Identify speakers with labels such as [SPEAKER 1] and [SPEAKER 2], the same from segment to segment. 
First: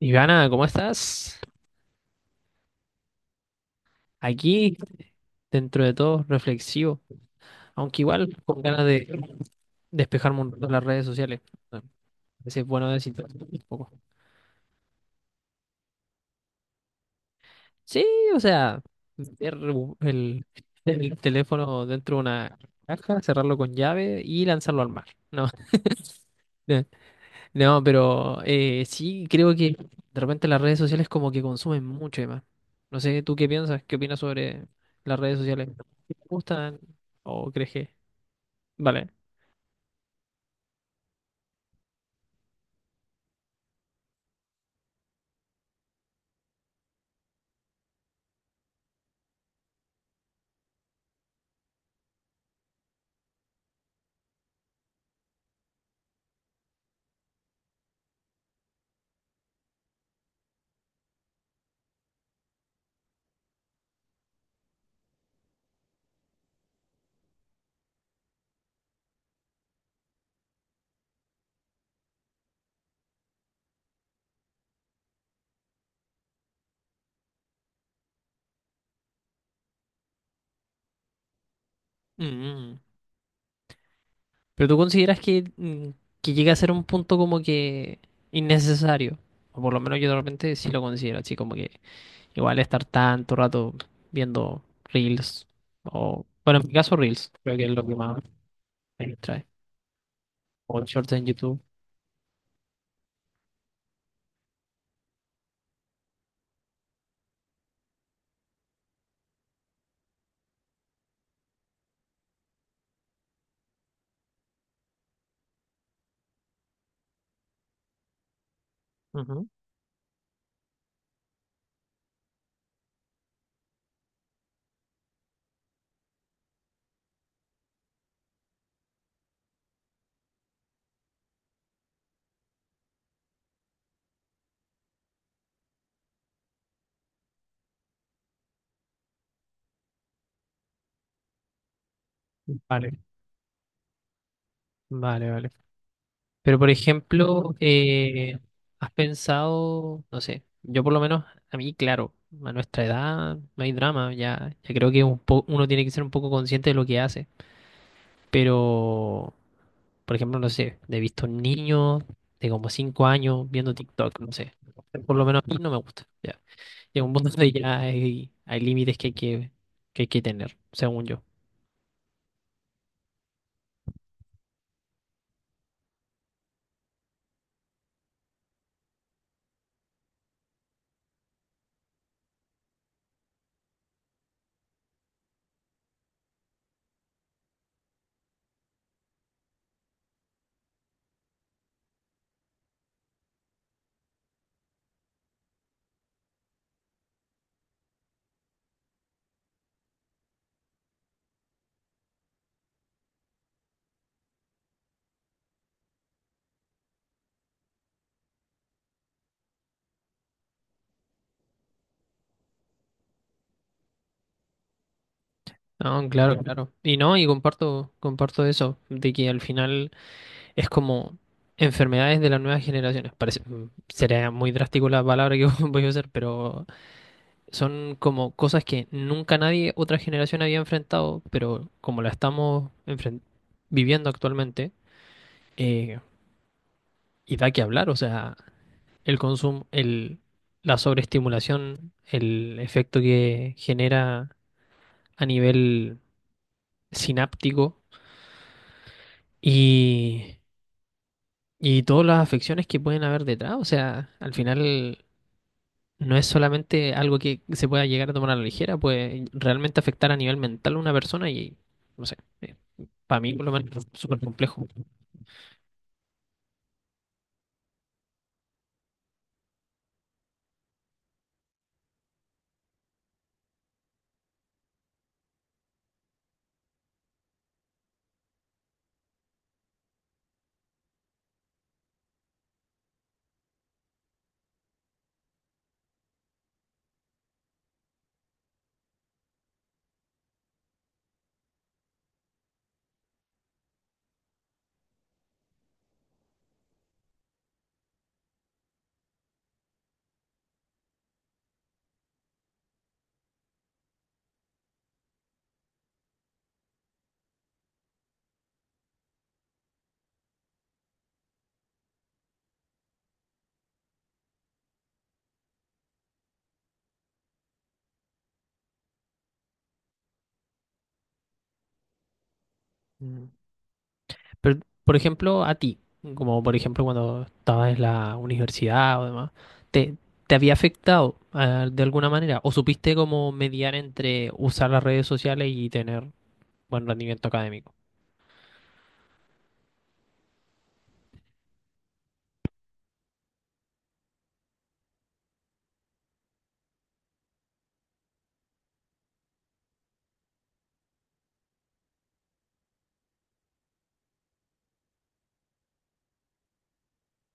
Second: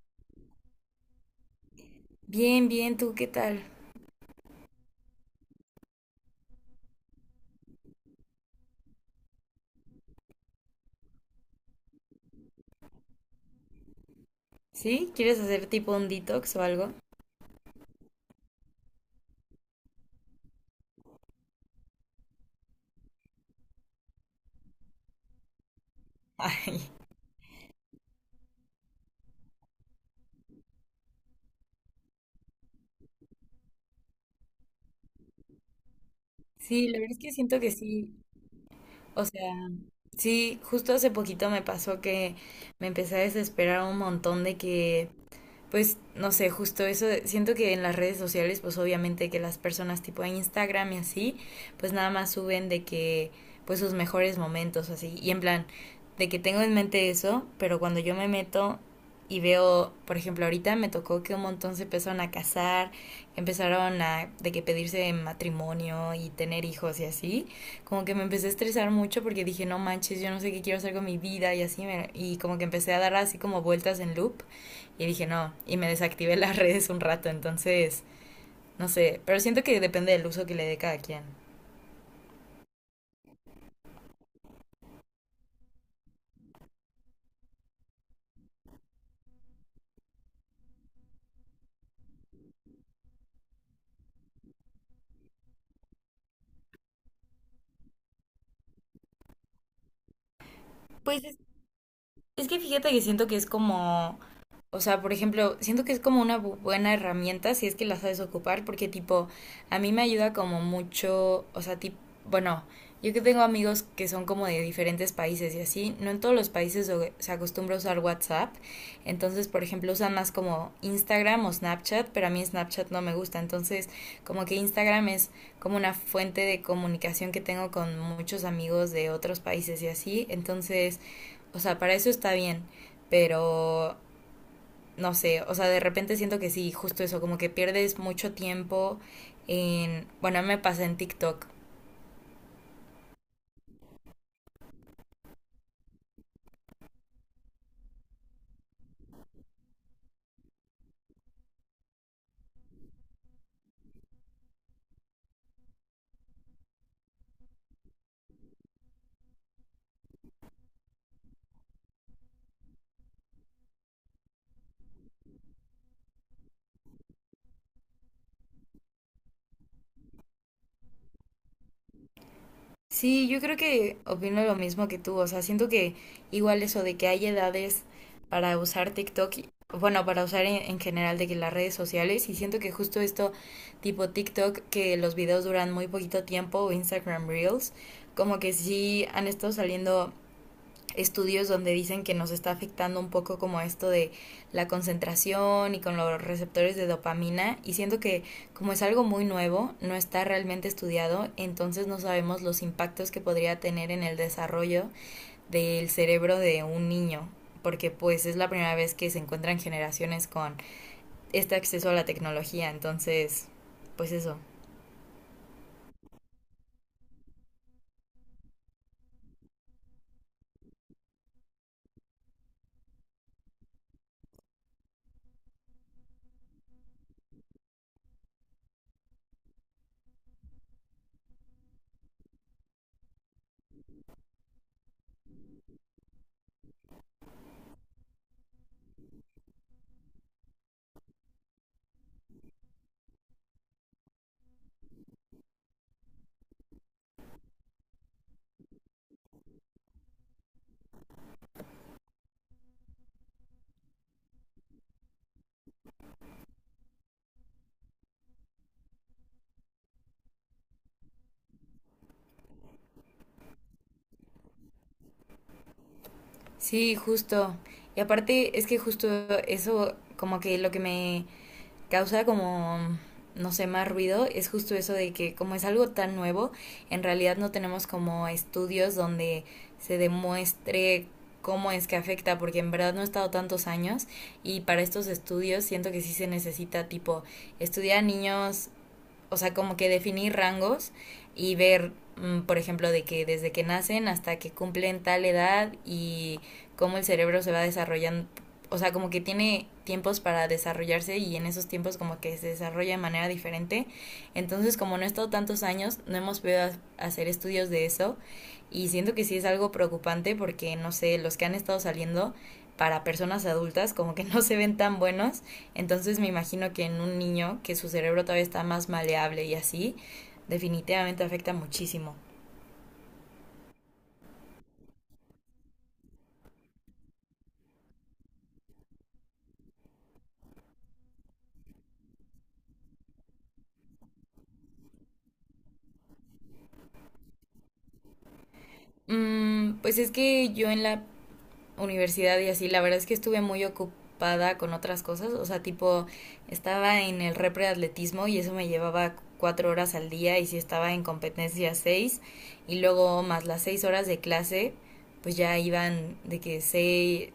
[SPEAKER 1] Ivana, ¿cómo estás?
[SPEAKER 2] Bien, bien, ¿tú qué tal?
[SPEAKER 1] Aquí, dentro de todo, reflexivo, aunque igual con ganas de despejarme un rato las redes sociales. A veces es bueno desintoxicarse un poco.
[SPEAKER 2] ¿Sí? ¿Quieres hacer tipo un detox o algo?
[SPEAKER 1] Sí, o sea, meter el, el teléfono dentro de una caja, cerrarlo con llave y lanzarlo al mar. No,
[SPEAKER 2] Ay,
[SPEAKER 1] no, pero sí creo que de repente las redes sociales como que consumen mucho y más. No sé, ¿tú qué piensas? ¿Qué opinas sobre las redes sociales? ¿Te gustan
[SPEAKER 2] sí, la verdad es que
[SPEAKER 1] o
[SPEAKER 2] siento que
[SPEAKER 1] crees que...
[SPEAKER 2] sí.
[SPEAKER 1] Vale.
[SPEAKER 2] O sea, sí, justo hace poquito me pasó que me empecé a desesperar un montón de que, pues no sé, justo eso, siento que en las redes sociales, pues obviamente que las personas tipo Instagram y así, pues nada más suben de que, pues sus mejores momentos, así, y en plan, de que tengo en mente eso, pero cuando yo me meto y veo, por ejemplo, ahorita me tocó que un montón se empezaron a casar, empezaron a de que pedirse matrimonio y tener hijos y así, como que me empecé a estresar mucho porque dije, no manches, yo no sé qué quiero hacer con mi vida y así, y como que empecé a dar así como vueltas en loop y dije, no, y me desactivé las redes un rato. Entonces, no sé, pero siento que depende del uso que le dé cada quien.
[SPEAKER 1] Mm. Pero tú consideras que, que llega a ser un punto como que innecesario. O por lo menos yo de repente sí lo considero así, como que igual estar tanto rato viendo Reels. O, bueno, en mi caso Reels, creo que es lo que más me distrae. O shorts
[SPEAKER 2] Pues
[SPEAKER 1] en
[SPEAKER 2] es
[SPEAKER 1] YouTube.
[SPEAKER 2] Es que fíjate que siento que es como, o sea, por ejemplo, siento que es como una buena herramienta si es que la sabes ocupar, porque tipo, a mí me ayuda como mucho, o sea, tipo, bueno, yo que tengo amigos que son como de diferentes países y así, no en todos los países se acostumbra a usar WhatsApp. Entonces,
[SPEAKER 1] Ujú.
[SPEAKER 2] por ejemplo, usan más como Instagram o Snapchat, pero a mí Snapchat no me gusta. Entonces, como que Instagram es como una fuente de comunicación que tengo con muchos amigos de otros países y así, entonces... O sea, para eso está bien, pero no sé, o sea, de repente siento que sí, justo eso, como que pierdes mucho tiempo en, bueno, a mí me pasa en TikTok.
[SPEAKER 1] Vale, vale, vale. Pero por ejemplo, ¿has pensado, no sé, yo por lo menos, a mí, claro, a nuestra edad no hay drama, ya, ya creo que un uno tiene que ser un poco consciente de lo que hace. Pero, por ejemplo, no sé, he visto niños de como 5 años viendo TikTok, no sé. Por lo menos a mí no me gusta. Ya. Llega un punto donde ya hay límites que hay que hay que tener, según yo.
[SPEAKER 2] Sí, yo creo que opino lo mismo que tú, o sea, siento que igual eso de que hay edades para usar TikTok, bueno, para usar en general de que las redes sociales, y siento que justo esto tipo TikTok, que los videos duran muy poquito tiempo, o Instagram Reels, como que sí han estado saliendo estudios donde dicen que nos está afectando un poco como esto de la concentración y con los receptores de dopamina, y siento que como es algo muy nuevo, no está realmente estudiado, entonces no sabemos los impactos que podría tener en el desarrollo del cerebro de un niño, porque pues es la primera vez que se encuentran generaciones con este acceso a la tecnología. Entonces, pues eso.
[SPEAKER 1] No, claro, claro. Y no, y comparto eso, de que al final es como enfermedades de las nuevas generaciones. Parece, sería muy drástico la palabra que voy a usar, pero son como cosas que nunca nadie, otra generación había enfrentado, pero como la estamos viviendo actualmente, eh, y da que hablar, o sea, el consumo, la sobreestimulación, el efecto que genera a nivel sináptico y, y todas las afecciones que pueden haber detrás, o sea, al final no es solamente algo que se pueda llegar a tomar a la ligera, puede realmente afectar a nivel mental a una persona y, no sé. Para mí por lo menos es súper complejo.
[SPEAKER 2] Sí, justo. Y aparte es que justo eso como que lo que me causa como, no sé, más ruido es justo eso de que como es algo tan nuevo, en realidad no tenemos como estudios donde se demuestre cómo es que afecta, porque en verdad no he estado tantos años, y para estos estudios siento que sí se necesita tipo estudiar a niños, o sea, como que definir rangos y ver, por ejemplo, de que desde que nacen hasta que cumplen tal edad y cómo el cerebro se va desarrollando. O sea, como que tiene tiempos para desarrollarse y en esos tiempos como que se desarrolla de manera diferente. Entonces, como no he estado tantos años, no hemos podido hacer estudios de eso, y siento que sí es algo preocupante porque, no sé, los que han estado saliendo para personas adultas como que no se ven tan buenos, entonces me imagino que en un niño que su cerebro todavía está más maleable y así, definitivamente afecta muchísimo.
[SPEAKER 1] Mm. Pero, por ejemplo, a ti, mm, como por ejemplo cuando estabas en la universidad o demás, ¿te, ¿te había afectado ah, de alguna manera? ¿O supiste cómo mediar entre usar las redes sociales y tener buen rendimiento académico?
[SPEAKER 2] Pues es que yo en la universidad y así, la verdad es que estuve muy ocupada con otras cosas, o sea, tipo, estaba en el repre de atletismo y eso me llevaba cuatro horas al día, y si estaba en competencia seis, y luego más las seis horas de clase, pues ya iban de que seis,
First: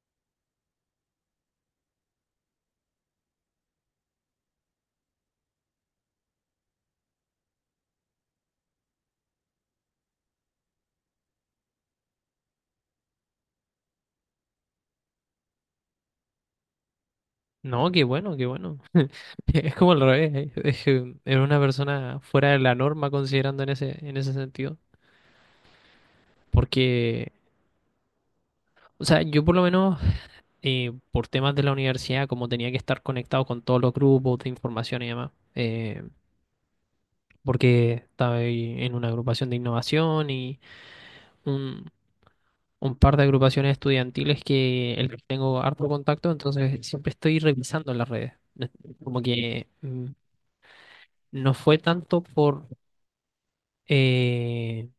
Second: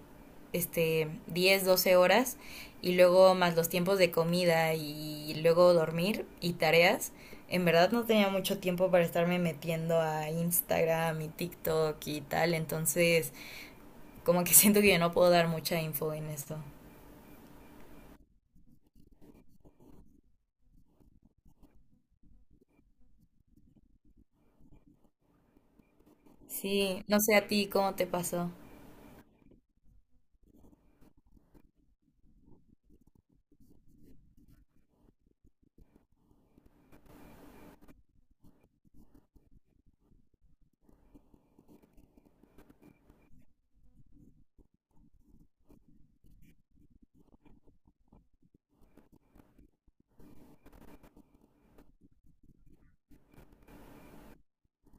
[SPEAKER 2] este, diez, doce horas, y luego más los tiempos de comida y luego dormir y tareas. En verdad no tenía mucho tiempo para estarme metiendo a Instagram y TikTok y tal. Entonces, como que siento que yo no puedo dar mucha info en esto.
[SPEAKER 1] No, qué bueno, qué bueno. Es como al revés, ¿eh? Es que era una persona fuera de la norma considerando en en ese sentido.
[SPEAKER 2] Sí, no
[SPEAKER 1] Porque,
[SPEAKER 2] sé a ti cómo te pasó.
[SPEAKER 1] o sea, yo por lo menos por temas de la universidad, como tenía que estar conectado con todos los grupos de información y demás, porque estaba ahí en una agrupación de innovación y un, un par de agrupaciones estudiantiles que el que tengo harto contacto, entonces siempre estoy revisando las redes. No es- Como que no fue tanto eh,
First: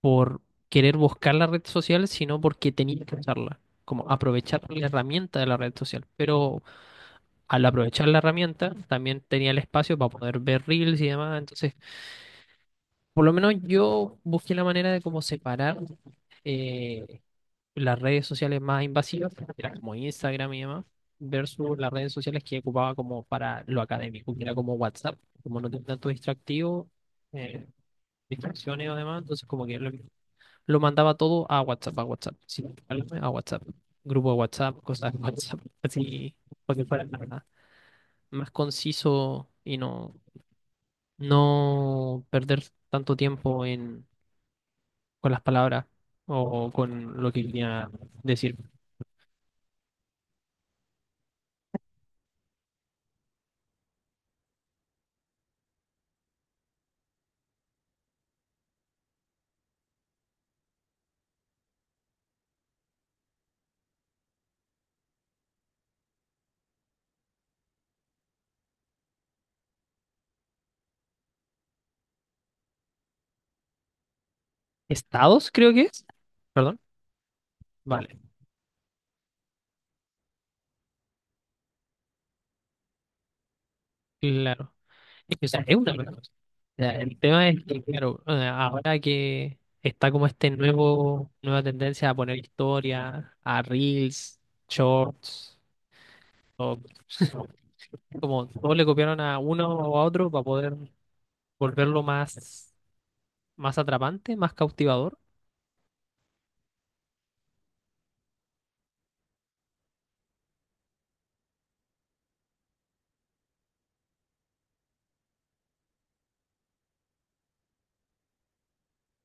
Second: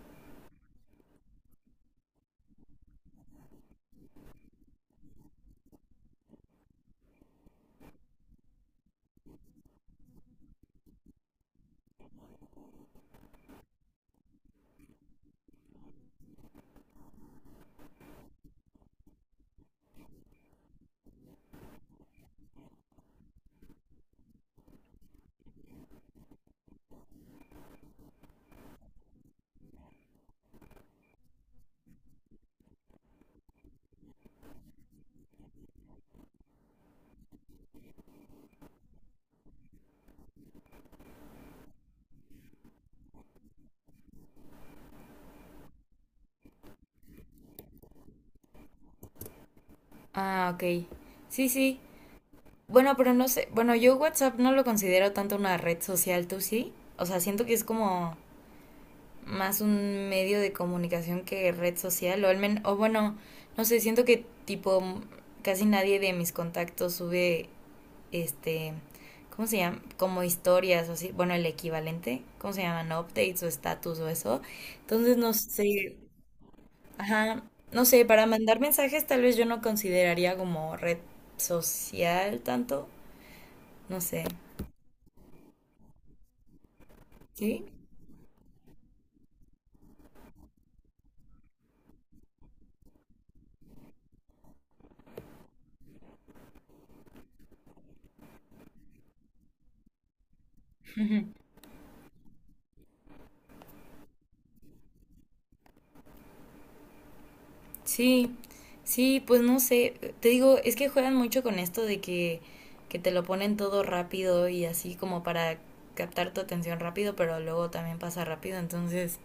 [SPEAKER 1] por querer buscar la red social, sino porque tenía que usarla, como aprovechar la herramienta de la red social. Pero al aprovechar la herramienta, también tenía el espacio para poder ver reels y demás. Entonces, por lo menos yo busqué la manera de cómo separar eh, las redes sociales más invasivas, que eran como Instagram y demás, versus las redes sociales que ocupaba como para lo académico, que era como WhatsApp, como no tenía tanto distractivo, eh, distracciones o demás, entonces como que lo mandaba todo a WhatsApp, sin preocuparme, a WhatsApp, grupo de WhatsApp, cosas de WhatsApp, así, porque fuera más conciso y no, no perder tanto tiempo en, con las palabras o con lo que quería decir.
[SPEAKER 2] Ah, ok. Sí, sí. Bueno, pero no sé. Bueno, yo WhatsApp no lo considero tanto una red social, ¿tú sí? O sea, siento que es como más un medio de comunicación que red social. O, al o bueno, no sé, siento que tipo casi nadie de mis contactos sube este... ¿Cómo se llama? Como historias o así. Bueno, el equivalente. ¿Cómo se llaman? Updates o status o eso. Entonces no
[SPEAKER 1] Estados, creo que
[SPEAKER 2] sé.
[SPEAKER 1] es. Perdón.
[SPEAKER 2] Ajá, no sé,
[SPEAKER 1] Vale,
[SPEAKER 2] para mandar mensajes tal vez yo no consideraría como red social tanto, no sé,
[SPEAKER 1] claro. Es que, o sea, es una cosa. O sea, el tema es
[SPEAKER 2] ¿sí?
[SPEAKER 1] que, claro, o sea, ahora que está como este nueva tendencia a poner historia, a reels, shorts, o como todos le copiaron a uno o a otro para poder
[SPEAKER 2] Ujú.
[SPEAKER 1] volverlo más. Más atrapante, más cautivador.
[SPEAKER 2] Sí, sí, pues no sé, te digo, es que juegan mucho con esto de que, te lo ponen todo rápido y así como para captar tu atención rápido, pero luego también pasa rápido, entonces,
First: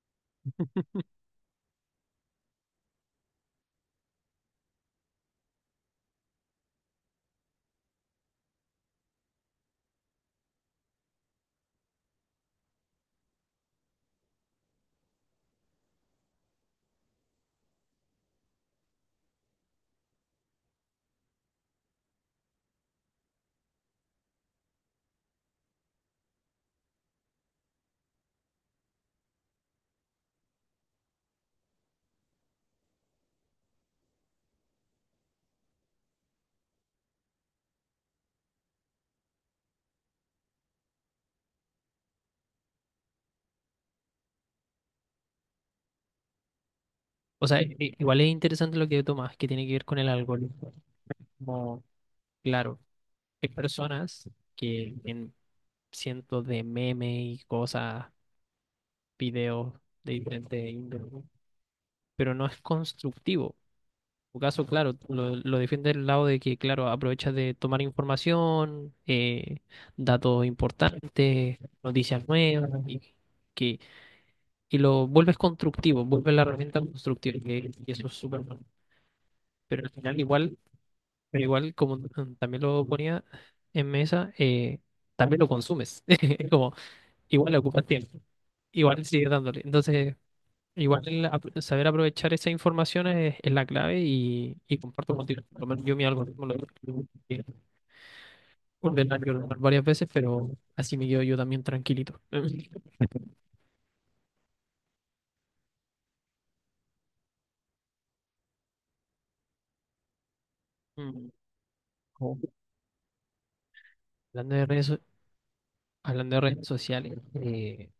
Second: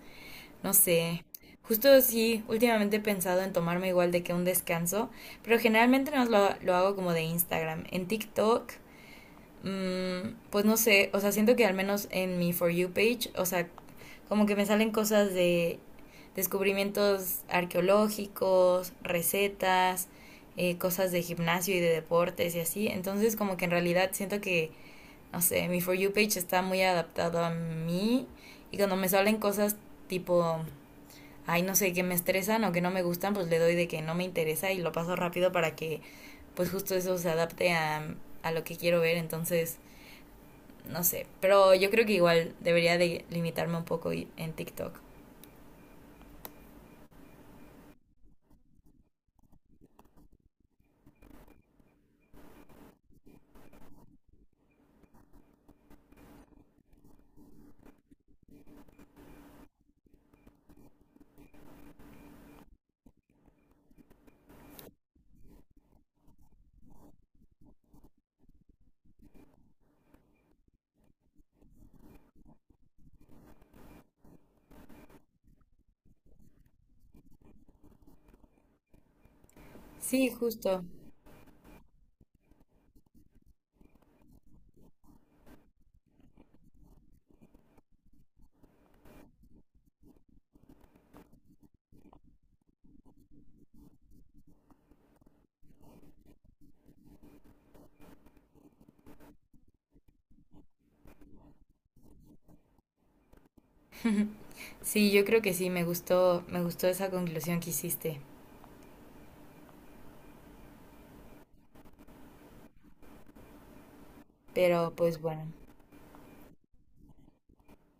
[SPEAKER 2] no sé. Justo sí, últimamente he pensado en tomarme igual de que un descanso, pero generalmente no lo hago como de Instagram. En TikTok. Pues no sé, o sea, siento que al menos en mi For You page, o sea, como que me salen cosas de descubrimientos arqueológicos, recetas, cosas de gimnasio y de deportes y así. Entonces como que en realidad siento que, no sé, mi For You page está muy adaptado a mí, y cuando me salen cosas tipo, ay, no sé, que me estresan o que no me gustan, pues le doy de que no me interesa y lo paso rápido para que pues justo eso se adapte a lo que quiero ver. Entonces no sé, pero yo creo que igual debería de limitarme un poco en TikTok.
[SPEAKER 1] O sea, igual es interesante lo que tomas, que tiene que ver con el algoritmo. Como, claro, hay personas que en cientos de memes y cosas, videos de diferentes índole, ¿no? Pero no es constructivo. En tu caso, claro, tú lo defiende del lado de que, claro, aprovechas de tomar información, datos importantes, noticias nuevas, y que y lo vuelves constructivo, vuelves la herramienta constructiva, que eso es súper bueno. Pero al final
[SPEAKER 2] Sí,
[SPEAKER 1] igual,
[SPEAKER 2] justo.
[SPEAKER 1] pero igual como también lo ponía en mesa, también lo consumes. Es como, igual le ocupas tiempo, igual sigues dándole. Entonces, igual el saber aprovechar esa información es la clave y comparto contigo. Por lo menos yo mi algoritmo lo tengo que ordenar y ordenar varias veces, pero así me quedo yo también tranquilito.
[SPEAKER 2] Sí, yo creo que sí, me gustó esa conclusión que hiciste.
[SPEAKER 1] Mm, como hablando de redes,
[SPEAKER 2] Pero pues bueno.
[SPEAKER 1] hablando de redes sociales,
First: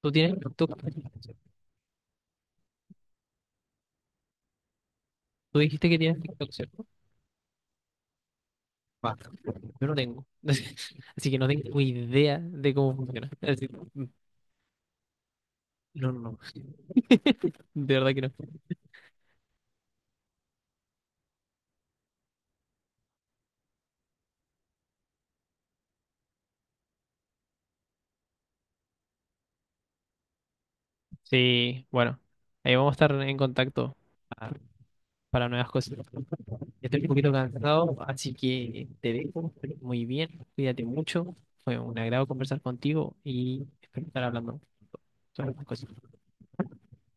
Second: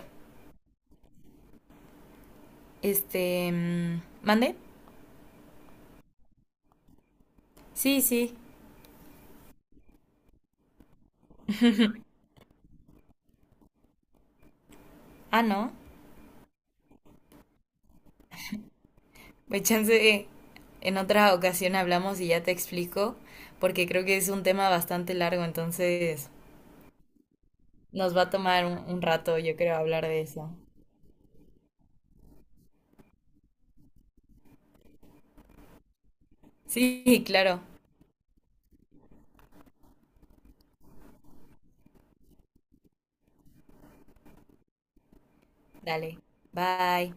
[SPEAKER 1] tú tienes TikTok.
[SPEAKER 2] Este, mm, ¿mande?
[SPEAKER 1] Tú dijiste que tienes TikTok, ¿cierto?
[SPEAKER 2] Sí, sí.
[SPEAKER 1] Va, yo no tengo. Así que no tengo idea de cómo funciona. Así-
[SPEAKER 2] Ah, no.
[SPEAKER 1] no, no, no. De verdad que no.
[SPEAKER 2] Pues chance en otra ocasión hablamos y ya te explico, porque creo que es un tema bastante largo, entonces nos va a tomar un rato, yo creo, hablar de eso.
[SPEAKER 1] Sí, bueno. Ahí vamos a estar en contacto pa- para nuevas cosas. Estoy un
[SPEAKER 2] Sí,
[SPEAKER 1] poquito
[SPEAKER 2] claro.
[SPEAKER 1] cansado, así que te dejo. Muy bien, cuídate mucho. Fue un agrado conversar contigo y espero estar hablando sobre estas cosas.
[SPEAKER 2] Dale. Bye.